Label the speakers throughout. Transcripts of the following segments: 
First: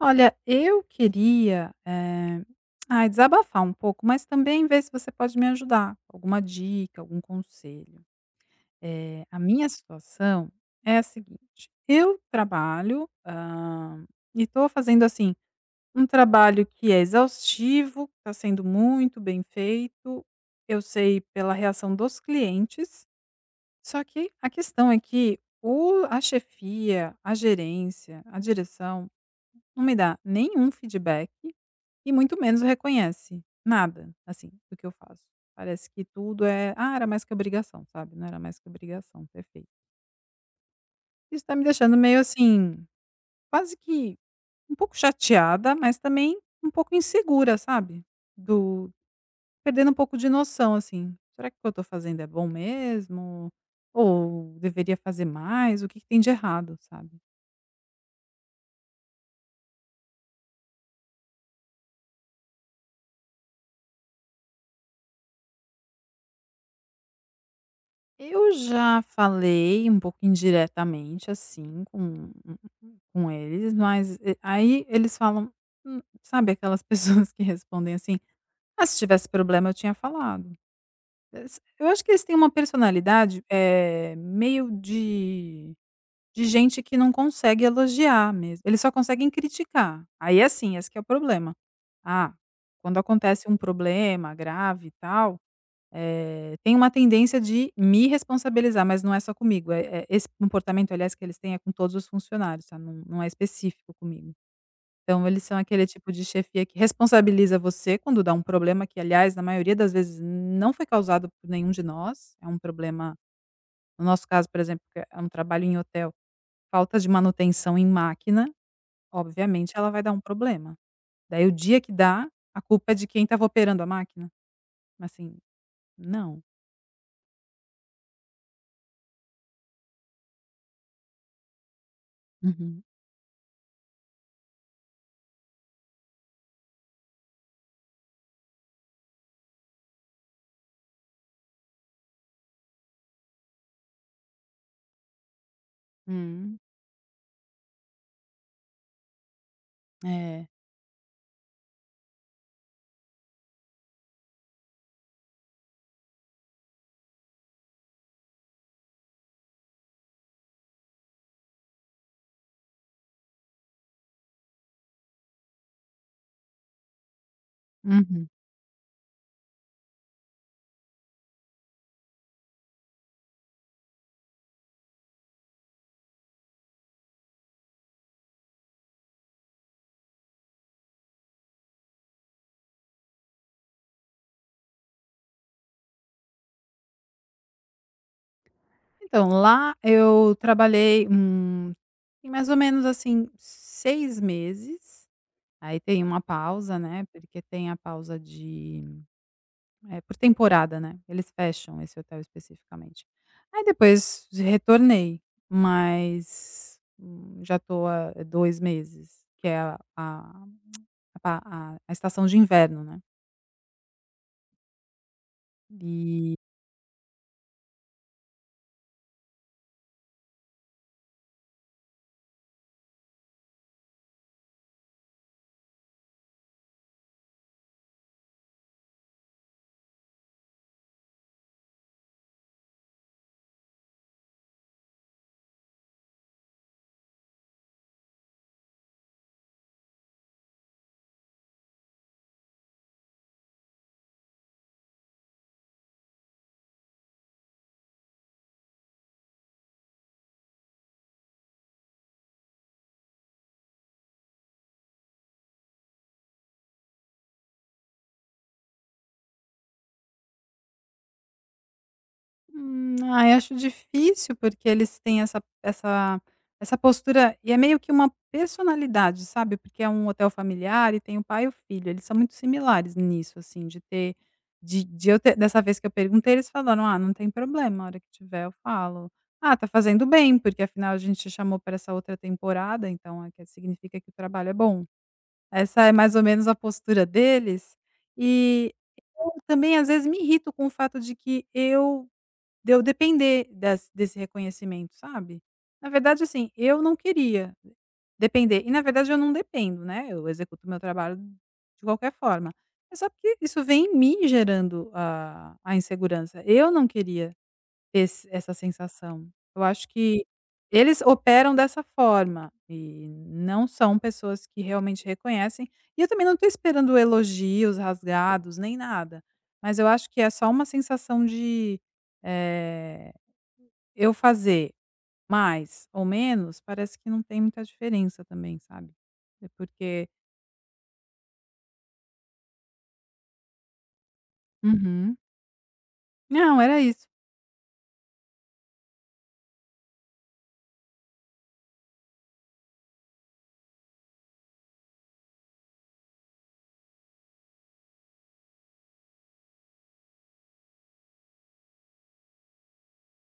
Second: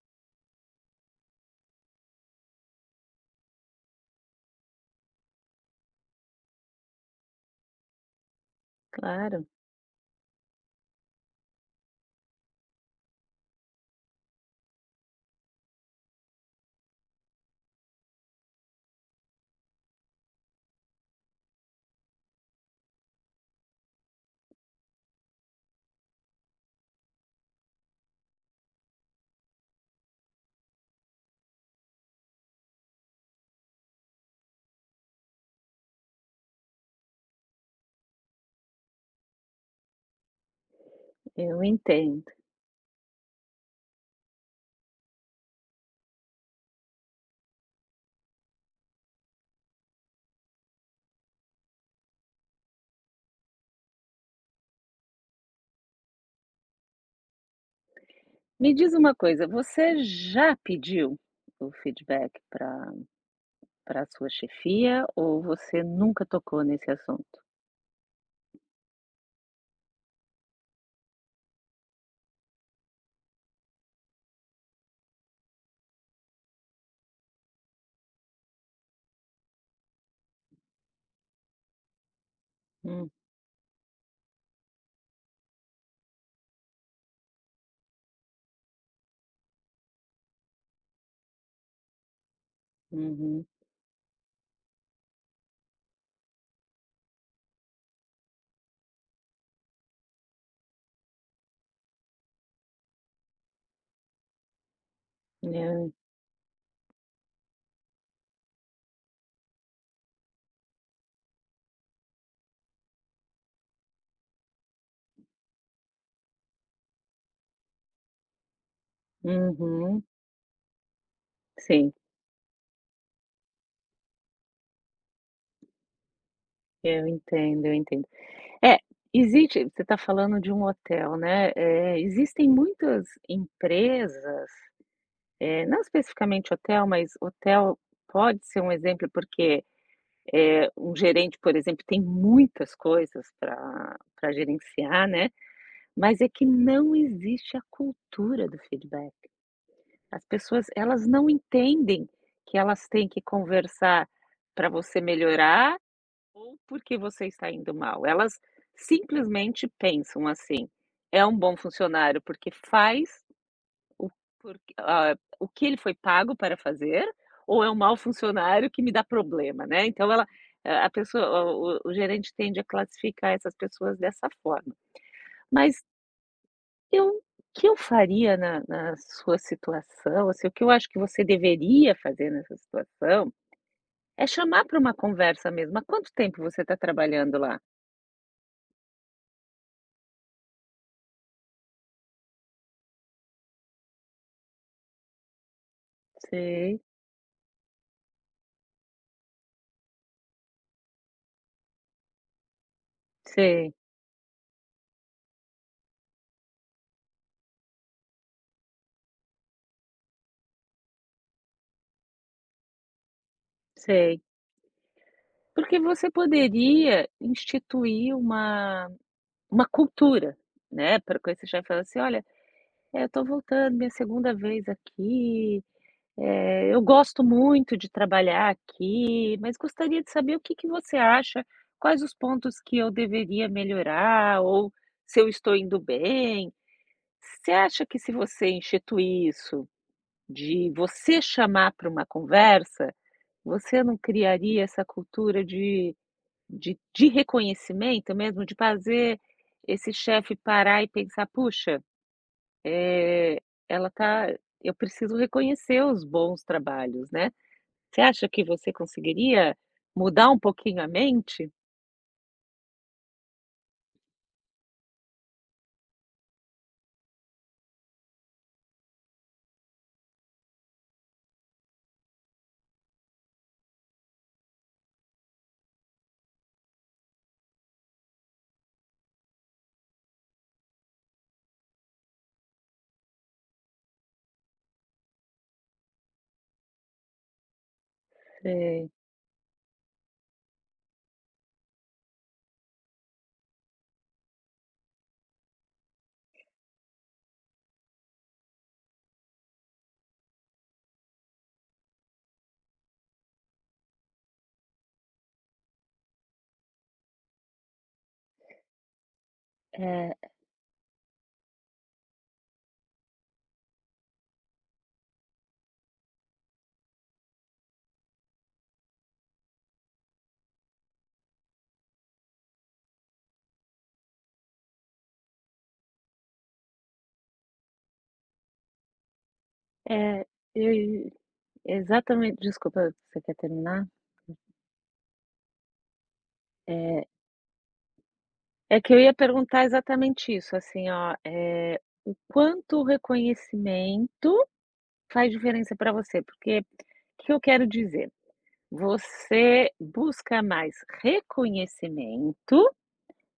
Speaker 1: Olha, eu queria, desabafar um pouco, mas também ver se você pode me ajudar com alguma dica, algum conselho. A
Speaker 2: Claro,
Speaker 1: minha situação é a seguinte: eu trabalho, e estou fazendo, assim, um trabalho que é exaustivo, está sendo muito bem feito, eu sei pela reação dos clientes, só que a questão é que o a chefia, a gerência, a direção não me dá nenhum feedback e muito menos reconhece nada, assim, do que eu faço. Parece que tudo é: "Ah, era mais que obrigação", sabe, "Não era mais que obrigação", ter feito. Isso tá
Speaker 2: eu
Speaker 1: me deixando meio,
Speaker 2: entendo.
Speaker 1: assim, quase que um pouco chateada, mas também um pouco insegura, sabe, do perdendo um pouco de noção, assim, "Será que o que eu tô fazendo é bom mesmo? Ou deveria fazer mais? O que que tem de errado?", sabe.
Speaker 2: Me diz uma coisa, você já pediu o feedback para para sua chefia ou você nunca tocou nesse assunto?
Speaker 1: Eu já falei um pouco indiretamente, assim, com com eles, mas e aí eles falam sabe aquelas pessoas que respondem assim: "Ah, se tivesse problema eu tinha falado". Es Eu acho que eles têm uma
Speaker 2: Hum,
Speaker 1: personalidade, meio de gente que não consegue elogiar mesmo, eles só conseguem criticar. Aí, é assim, esse que é o problema. Ah, quando
Speaker 2: uhum,
Speaker 1: acontece um problema grave e tal, tem uma tendência de me responsabilizar, mas não é só comigo, é esse comportamento, aliás, que eles têm é com todos os funcionários, tá, não é específico comigo. Então eles são aquele
Speaker 2: eu
Speaker 1: tipo de chefia que responsabiliza você quando dá um problema que, aliás, na maioria das vezes não foi causado por nenhum de nós, é um problema no nosso caso, por exemplo, que é um trabalho em hotel, falta de manutenção em máquina, obviamente ela
Speaker 2: uhum,
Speaker 1: vai dar um problema. Daí o dia
Speaker 2: sim,
Speaker 1: que dá, a culpa é de quem estava operando a máquina. Assim, não.
Speaker 2: eu entendo. É, existe você está falando de um hotel, né, existem
Speaker 1: Uhum.
Speaker 2: muitas empresas, não especificamente hotel, mas hotel pode ser um exemplo, porque um gerente, por exemplo, tem muitas coisas para gerenciar, né, mas é que
Speaker 1: Hum,
Speaker 2: não existe a cultura do feedback. As
Speaker 1: é.
Speaker 2: pessoas, elas não entendem que elas têm que conversar para você melhorar ou porque você está indo mal. Elas simplesmente pensam assim: "É um bom funcionário porque faz o porque o que ele foi pago para fazer, ou é um mau
Speaker 1: Uhum.
Speaker 2: funcionário que me dá problema, né". Então ela a pessoa o gerente tende a classificar essas pessoas dessa forma. Mas eu o que eu faria na sua situação, assim, o que eu acho que você deveria fazer nessa situação, é chamar para uma conversa mesmo. Há quanto tempo você está trabalhando lá?
Speaker 1: Então, lá eu trabalhei, em mais ou menos assim 6 meses. Aí tem uma pausa,
Speaker 2: Sei,
Speaker 1: né, porque tem a pausa de por temporada, né, eles fecham esse hotel especificamente. Aí
Speaker 2: sei,
Speaker 1: depois retornei, mas, já tô há 2 meses, que é a pa a estação de inverno, né,
Speaker 2: sei. Porque você
Speaker 1: e.
Speaker 2: poderia instituir uma uma cultura, né, para quando você já e fala assim: "Olha, eu estou voltando, minha segunda vez aqui, eu gosto muito de trabalhar aqui, mas gostaria de saber o que que você acha, quais os pontos que eu deveria melhorar ou se eu estou indo bem". Você acha que se você instituir isso, de você chamar para uma conversa, você não criaria essa cultura de reconhecimento mesmo, de fazer esse chefe parar e pensar: "Puxa, é ela tá eu preciso reconhecer os bons trabalhos", né. Você acha que você conseguiria mudar um pouquinho a mente?
Speaker 1: Acho difícil, porque eles têm essa postura e é meio que uma personalidade, sabe, porque é um hotel familiar e tem o pai e o filho, eles são muito similares nisso, assim, de ter de eu ter dessa vez que eu perguntei, eles falaram: "Ah, não tem problema, a hora que tiver eu falo". "Ah, tá fazendo bem, porque afinal a gente te chamou para essa outra temporada, então é que significa que o trabalho é bom". Essa é mais ou menos a postura deles, e
Speaker 2: Sei.
Speaker 1: eu também às vezes me irrito com o fato de que eu depender desse reconhecimento, sabe. Na verdade, assim, eu não queria depender e na verdade eu não dependo, né, eu executo meu trabalho de qualquer forma. É só porque isso vem em mim gerando a insegurança, eu não queria esse essa sensação. Eu acho
Speaker 2: É,
Speaker 1: que eles operam dessa forma e não são pessoas que realmente reconhecem, e eu também não estou esperando elogios rasgados nem nada, mas eu acho que é só uma sensação de, eh, eu fazer mais ou menos parece que não tem muita diferença também, sabe. É porque.
Speaker 2: é, e exatamente, desculpa, você quer terminar?
Speaker 1: Uhum. Não, era
Speaker 2: É,
Speaker 1: isso.
Speaker 2: é que eu ia perguntar exatamente isso, assim, ó, é o quanto o reconhecimento faz diferença para você, porque o que eu quero dizer? Você busca mais reconhecimento,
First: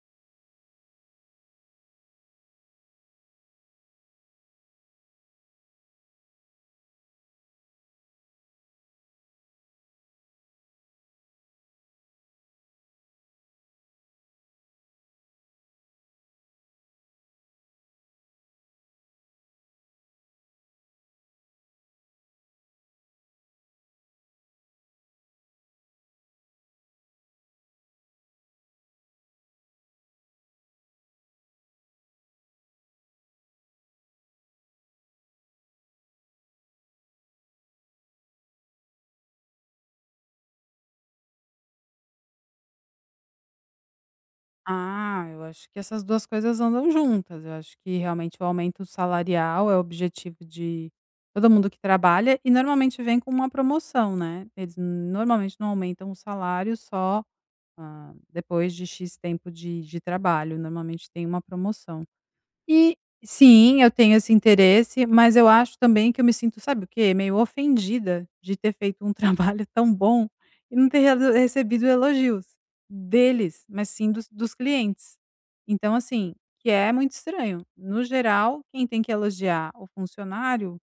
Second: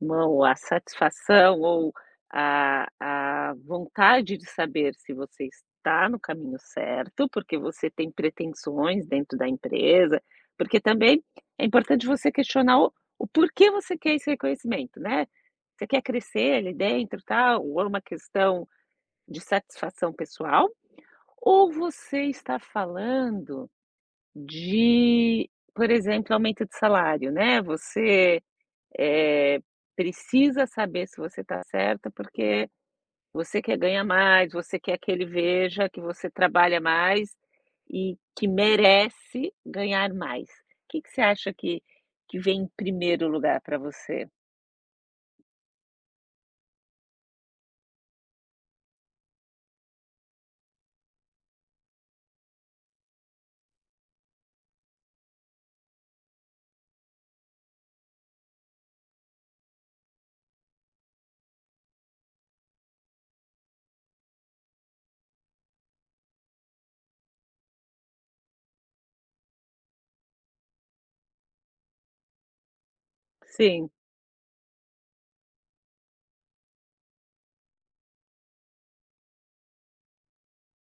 Speaker 2: ou a satisfação ou a vontade de saber se você está no caminho certo, porque você tem pretensões dentro da empresa, porque também é importante você questionar o porquê você quer esse reconhecimento, né. Você quer crescer ali dentro, tal, ou é uma questão de satisfação pessoal, ou você está falando de, por exemplo, aumento de salário, né, você, eh, precisa saber se você está certa, porque você quer ganhar mais, você quer que ele veja que você trabalha mais e que merece ganhar mais. O que que você acha que vem em primeiro lugar para você?
Speaker 1: Ah, eu acho que essas 2 coisas andam juntas. Eu acho que realmente o aumento salarial é o objetivo de todo mundo que trabalha e normalmente vem com uma promoção, né. Eles normalmente não aumentam o salário só, depois de "x" tempo de trabalho, normalmente tem uma promoção. E sim, eu tenho esse interesse, mas eu acho também que eu me sinto, sabe o quê? Meio ofendida de ter feito um trabalho tão bom e não ter reali recebido elogios deles, mas
Speaker 2: Sim,
Speaker 1: sim dos clientes. Então, assim, que é muito estranho. No geral, quem tem que elogiar o funcionário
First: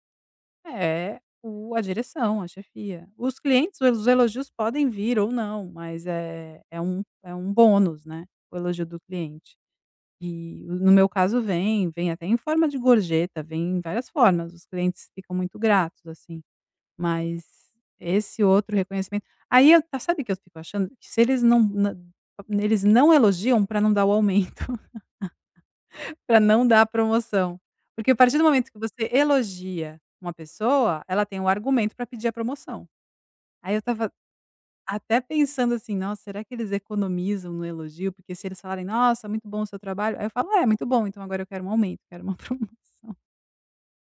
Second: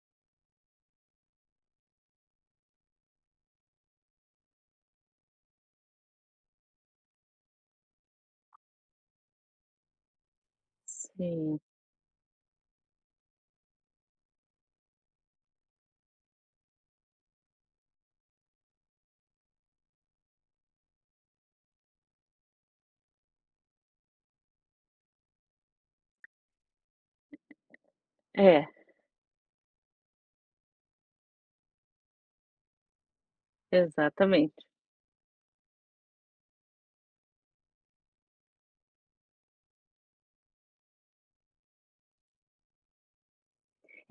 Speaker 1: é o a direção, a chefia. Os clientes, os elogios podem vir ou não, mas é um bônus, né, o elogio do cliente. E no meu caso
Speaker 2: sim.
Speaker 1: vem, vem até em forma de gorjeta, vem em várias formas, os clientes ficam muito gratos, assim. Mas esse outro reconhecimento aí eu sabe o que eu fico achando? Que se eles não na eles não elogiam para não dar o aumento, para não dar a promoção. Porque a partir do
Speaker 2: É,
Speaker 1: momento que você elogia uma pessoa, ela tem um argumento para pedir a promoção. Aí eu tava
Speaker 2: exatamente.
Speaker 1: até pensando assim: "Nossa, será que eles economizam no elogio?" Porque se eles falarem: "Nossa, muito bom o seu trabalho", aí eu falo: "Ah, "É, muito bom, então agora eu quero um aumento, quero uma promoção".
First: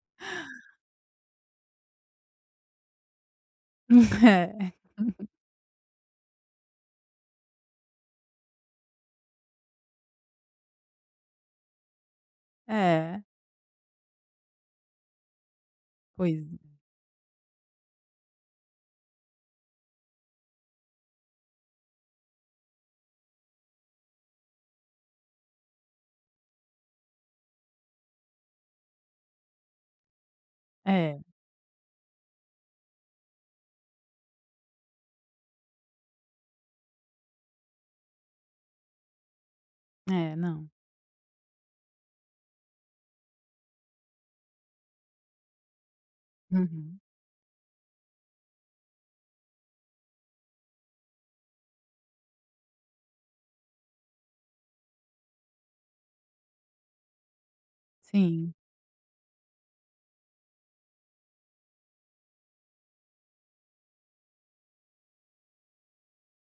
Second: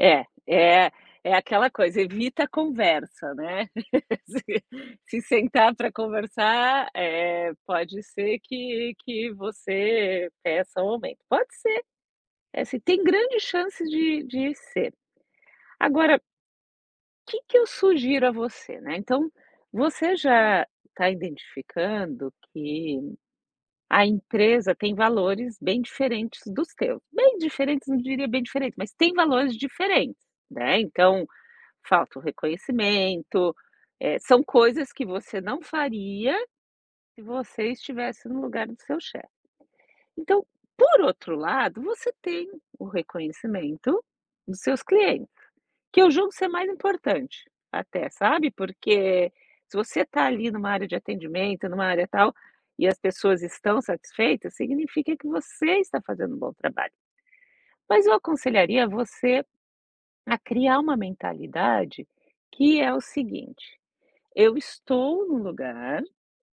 Speaker 2: É, é é aquela coisa, evita a conversa, né. Se
Speaker 1: É,
Speaker 2: sentar para conversar, pode ser que você peça o aumento. Pode ser, é, assim, tem
Speaker 1: é,
Speaker 2: grandes chances de ser. Agora, o
Speaker 1: pois
Speaker 2: que que eu sugiro a você, né, então, você já está identificando que a empresa tem valores bem diferentes dos teus. Bem diferentes, não diria bem diferentes, mas tem valores diferentes, né,
Speaker 1: é,
Speaker 2: então falta o reconhecimento, são coisas que você não faria se você estivesse no lugar do seu chefe. Então,
Speaker 1: não.
Speaker 2: por outro lado, você tem o reconhecimento dos seus clientes, que eu julgo ser mais
Speaker 1: Uhum.
Speaker 2: importante até, sabe, porque se você está ali numa área de atendimento, numa área tal, e as pessoas estão satisfeitas, significa que você está fazendo um bom trabalho. Mas eu
Speaker 1: Sim.
Speaker 2: aconselharia você a criar uma mentalidade que é o seguinte: eu estou num lugar,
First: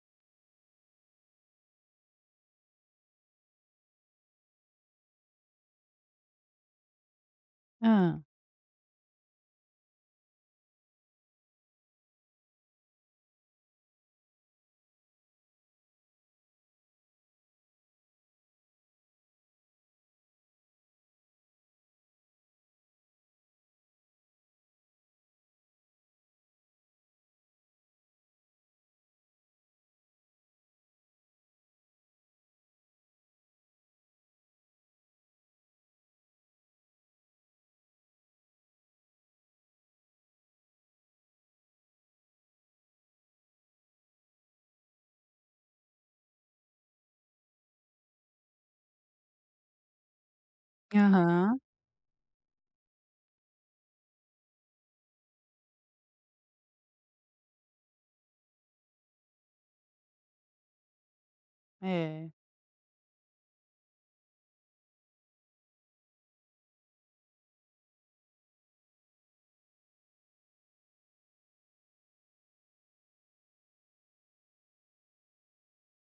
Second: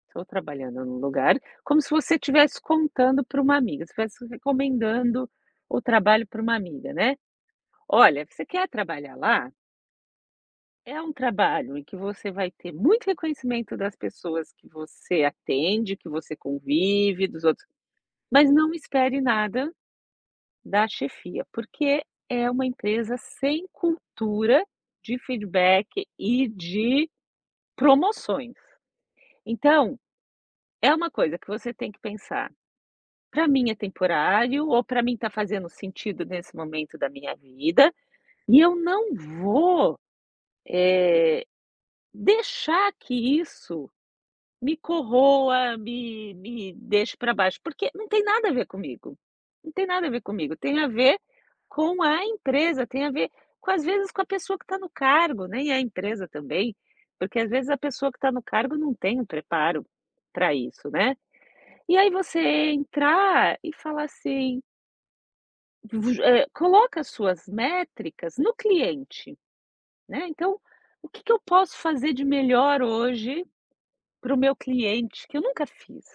Speaker 2: estou trabalhando num lugar, como se você estivesse contando para uma amiga, você estivesse recomendando o trabalho para uma amiga, né.
Speaker 1: Ah,
Speaker 2: "Olha, você quer trabalhar lá? É um trabalho em que você vai ter muito reconhecimento das pessoas que você atende, que você convive, dos outros, mas não espere nada da chefia, porque é uma empresa sem cultura de feedback e de promoções". Então, é uma coisa que você tem que pensar: para mim é temporário ou para mim está fazendo sentido nesse momento da minha vida, e eu não vou deixar que isso me corroa, me deixe para baixo, porque não tem nada a ver comigo, não tem nada a ver comigo, tem a ver
Speaker 1: Aham.
Speaker 2: com a empresa, tem a ver com às vezes com a pessoa que está no cargo, nem é a empresa também, porque às vezes a pessoa que está no cargo não tem o preparo para isso, né. E aí
Speaker 1: É.
Speaker 2: você entrar e falar assim, vu coloca as suas métricas no cliente, né, então, o que que eu posso fazer de melhor hoje para o meu cliente que eu nunca fiz?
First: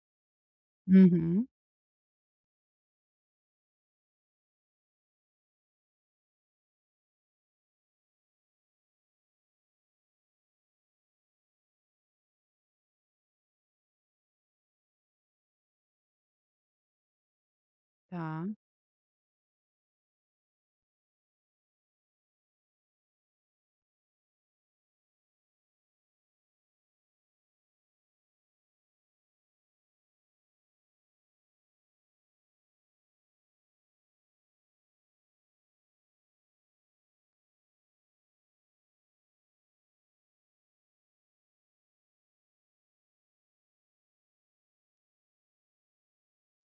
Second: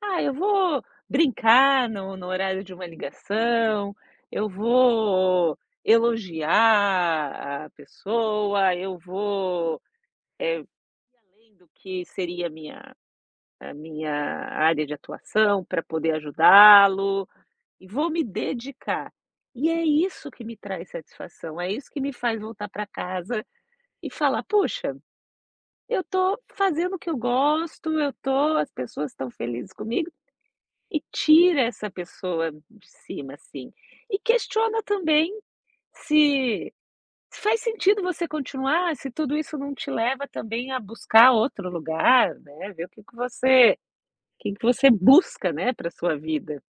Speaker 2: Ah, eu vou
Speaker 1: Uhum.
Speaker 2: brincar no horário de uma ligação, eu vou elogiar a pessoa, eu vou, eh, além do que seria a minha área de atuação para poder ajudá-lo. E vou me
Speaker 1: Tá.
Speaker 2: dedicar. E é isso que me traz satisfação, é isso que me faz voltar para casa e falar: "Puxa, eu estou fazendo o que eu gosto, eu tô as pessoas estão felizes comigo", e tira essa pessoa de cima, assim. E questiona também se se faz sentido você continuar, se tudo isso não te leva também a buscar outro lugar, né, ver o que que você busca, né, para sua vida.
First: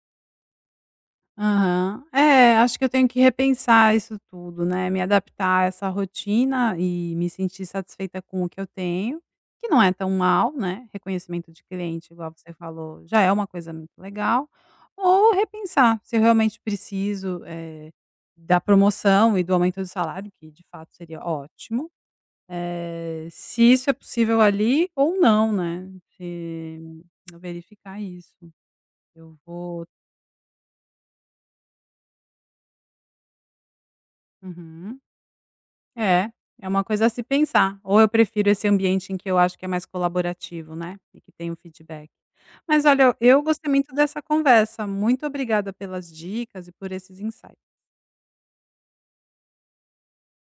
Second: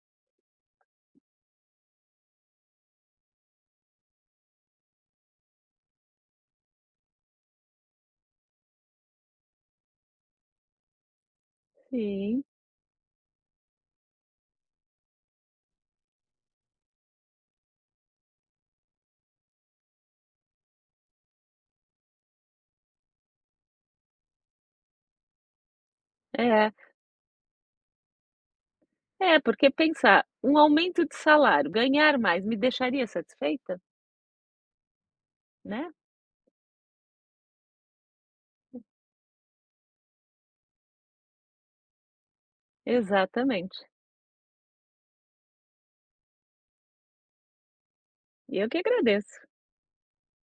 Speaker 1: Aham. É, acho que eu tenho que repensar isso tudo, né, me adaptar a essa rotina e me sentir satisfeita com o que eu tenho, que não é tão mal, né, reconhecimento de cliente, igual
Speaker 2: Sim,
Speaker 1: você falou, já é uma coisa muito legal, ou repensar se eu realmente preciso, da promoção e do aumento do salário, que de fato seria ótimo, se isso é possível ali ou não, né,
Speaker 2: é.
Speaker 1: se verificar isso. Eu
Speaker 2: É, porque
Speaker 1: vou
Speaker 2: pensar, um aumento de salário, ganhar mais, me deixaria satisfeita?
Speaker 1: uhum.
Speaker 2: Né?
Speaker 1: É, é uma coisa a se pensar. Ou eu prefiro esse ambiente em que eu acho que é mais colaborativo, né, e que tem o feedback. Mas olha, eu gostei
Speaker 2: Exatamente.
Speaker 1: muito dessa conversa. Muito obrigada pelas dicas e por esses insights.
Speaker 2: E eu que agradeço.